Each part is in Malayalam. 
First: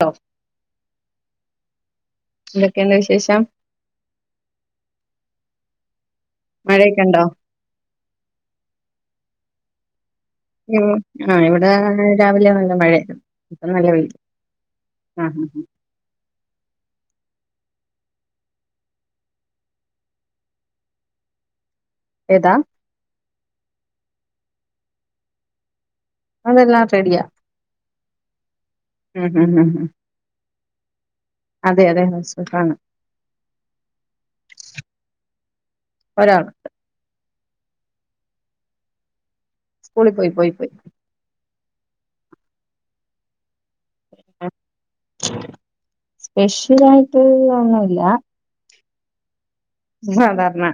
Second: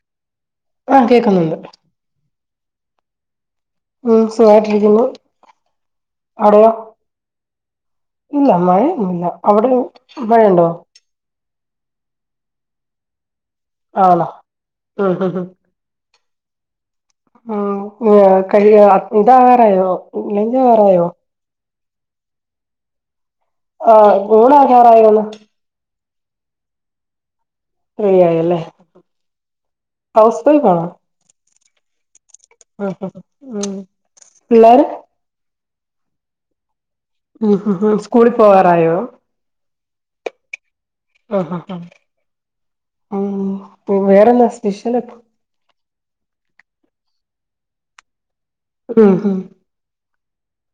ലോ ആഹ് കേക്കുന്നുണ്ട്. എന്തൊക്കേണ് വിശേഷം? ഉം സുഖായിട്ടിരിക്കുന്നു. അവിടെയോ? മഴയൊക്കെ ഉണ്ടോ ഇല്ല മഴയൊന്നൂല്ല. അവിടെയു ഉം ആഹ് ഇവിടെ രാവിലെ നല്ല മഴായിരുന്നു. ഇപ്പം നല്ല വെയില് ആണോ ഉം ആ ആ ഉം ഉം ആ ഉം ആഹ് കഴി ആഹ് ഇതാകാറായോ? ലഞ്ചാകാറായോ? ഏതാ? ആഹ് ഊണാകാറായോന്ന്? അതെല്ലാം റെഡിയാ. ഫ്രീ ആയല്ലേ ഉം ഉം ഉം ഉം ഹൗസ് വൈഫാണോ? അതെ അതെ ഹൗസ് വൈഫാണ് ആഹ ഉ പിള്ളർ? ഒരാൾ ണ്ട്. ഉ ഹും സ്കൂളിൽ പോവാറായോ? സ്കൂളി പോയി പോയി പോയി. അ അ ആഹ് വേറെന്താ സ്പെഷ്യലക്ക ലായിട്ട് ഒന്നുല്ല ഉം ഹ് സാധാര്ണ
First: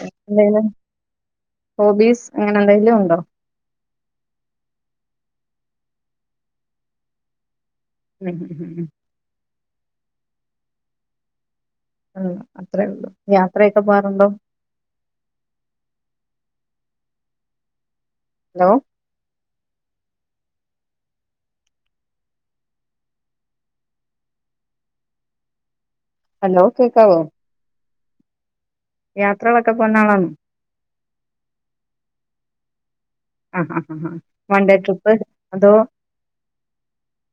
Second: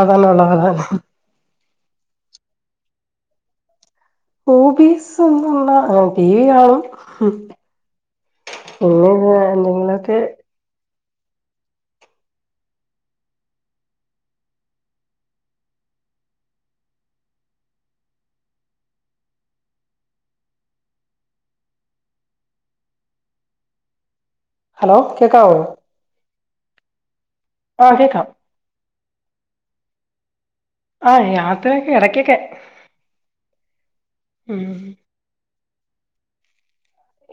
അതന്ന ഉള്ളതതെ ഹോബീസ് അങ്ങനെ എന്തെങ്കലും ഉണ്ടോ ഓബീസ് ഒന്നുല്ല ടി വി കാണും ഉം ഉം ഉം ഉം പിന്നെ ന്ന എന്തെങ്കിലൊക്കെ ഉ അത്രേ ഉള്ളൂ യാത്രെക്കെ പോവാറുണ്ടോ ഹലോ ഹലോ കേക്കാവോ ഹലോ കേക്കാവോ ആഹ് കേക്കാം യാത്രകളൊക്കെ പോന്നാളാണൊ ആഹ് യാത്രെക്കെ എടക്കെക്കെ ആഹ് ആ ആ ആ വൺ ഡേ ട്രിപ്പ് അതോ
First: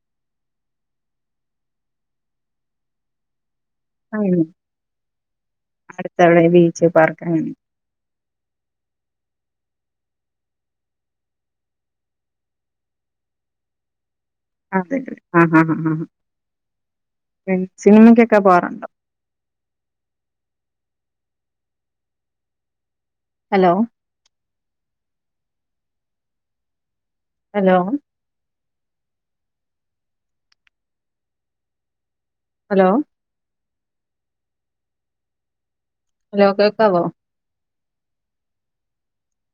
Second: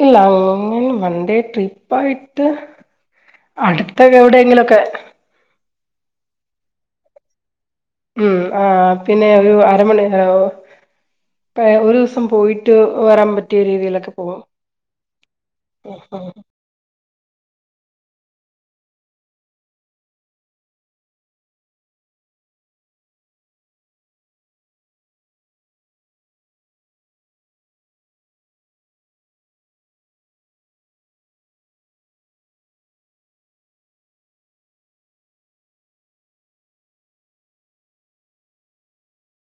ഇല്ല അങ്ങെ വണ്ടേ ട്രിപ്പായിട്ട് അടുത്തക്കെ എവിടേങ്കിലൊക്കെ അടുത്തെവിടെ ബീച്ച് പാർക്ക് അങ്ങൻ ഉം ആ പിന്നെ ഒരു അരമണി ആ ഒ പ ഒരൂസം പോയിട്ട് വരാൻ പറ്റ്യെ രീതീലൊക്കെ അതെ ആഹ് ആഹ് ആഹ് ഹ സിനിമയ്ക്കൊക്കെ പോവാറുണ്ടോ ഹലോ ഹലോ ഹലോ ഹലോ കേക്കാവോ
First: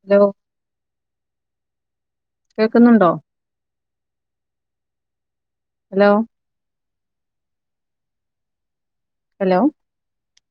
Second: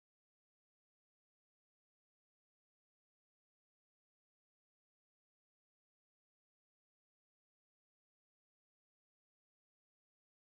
ഹലോ കേക്കുന്നുണ്ടോ ഹലോ ഹലോ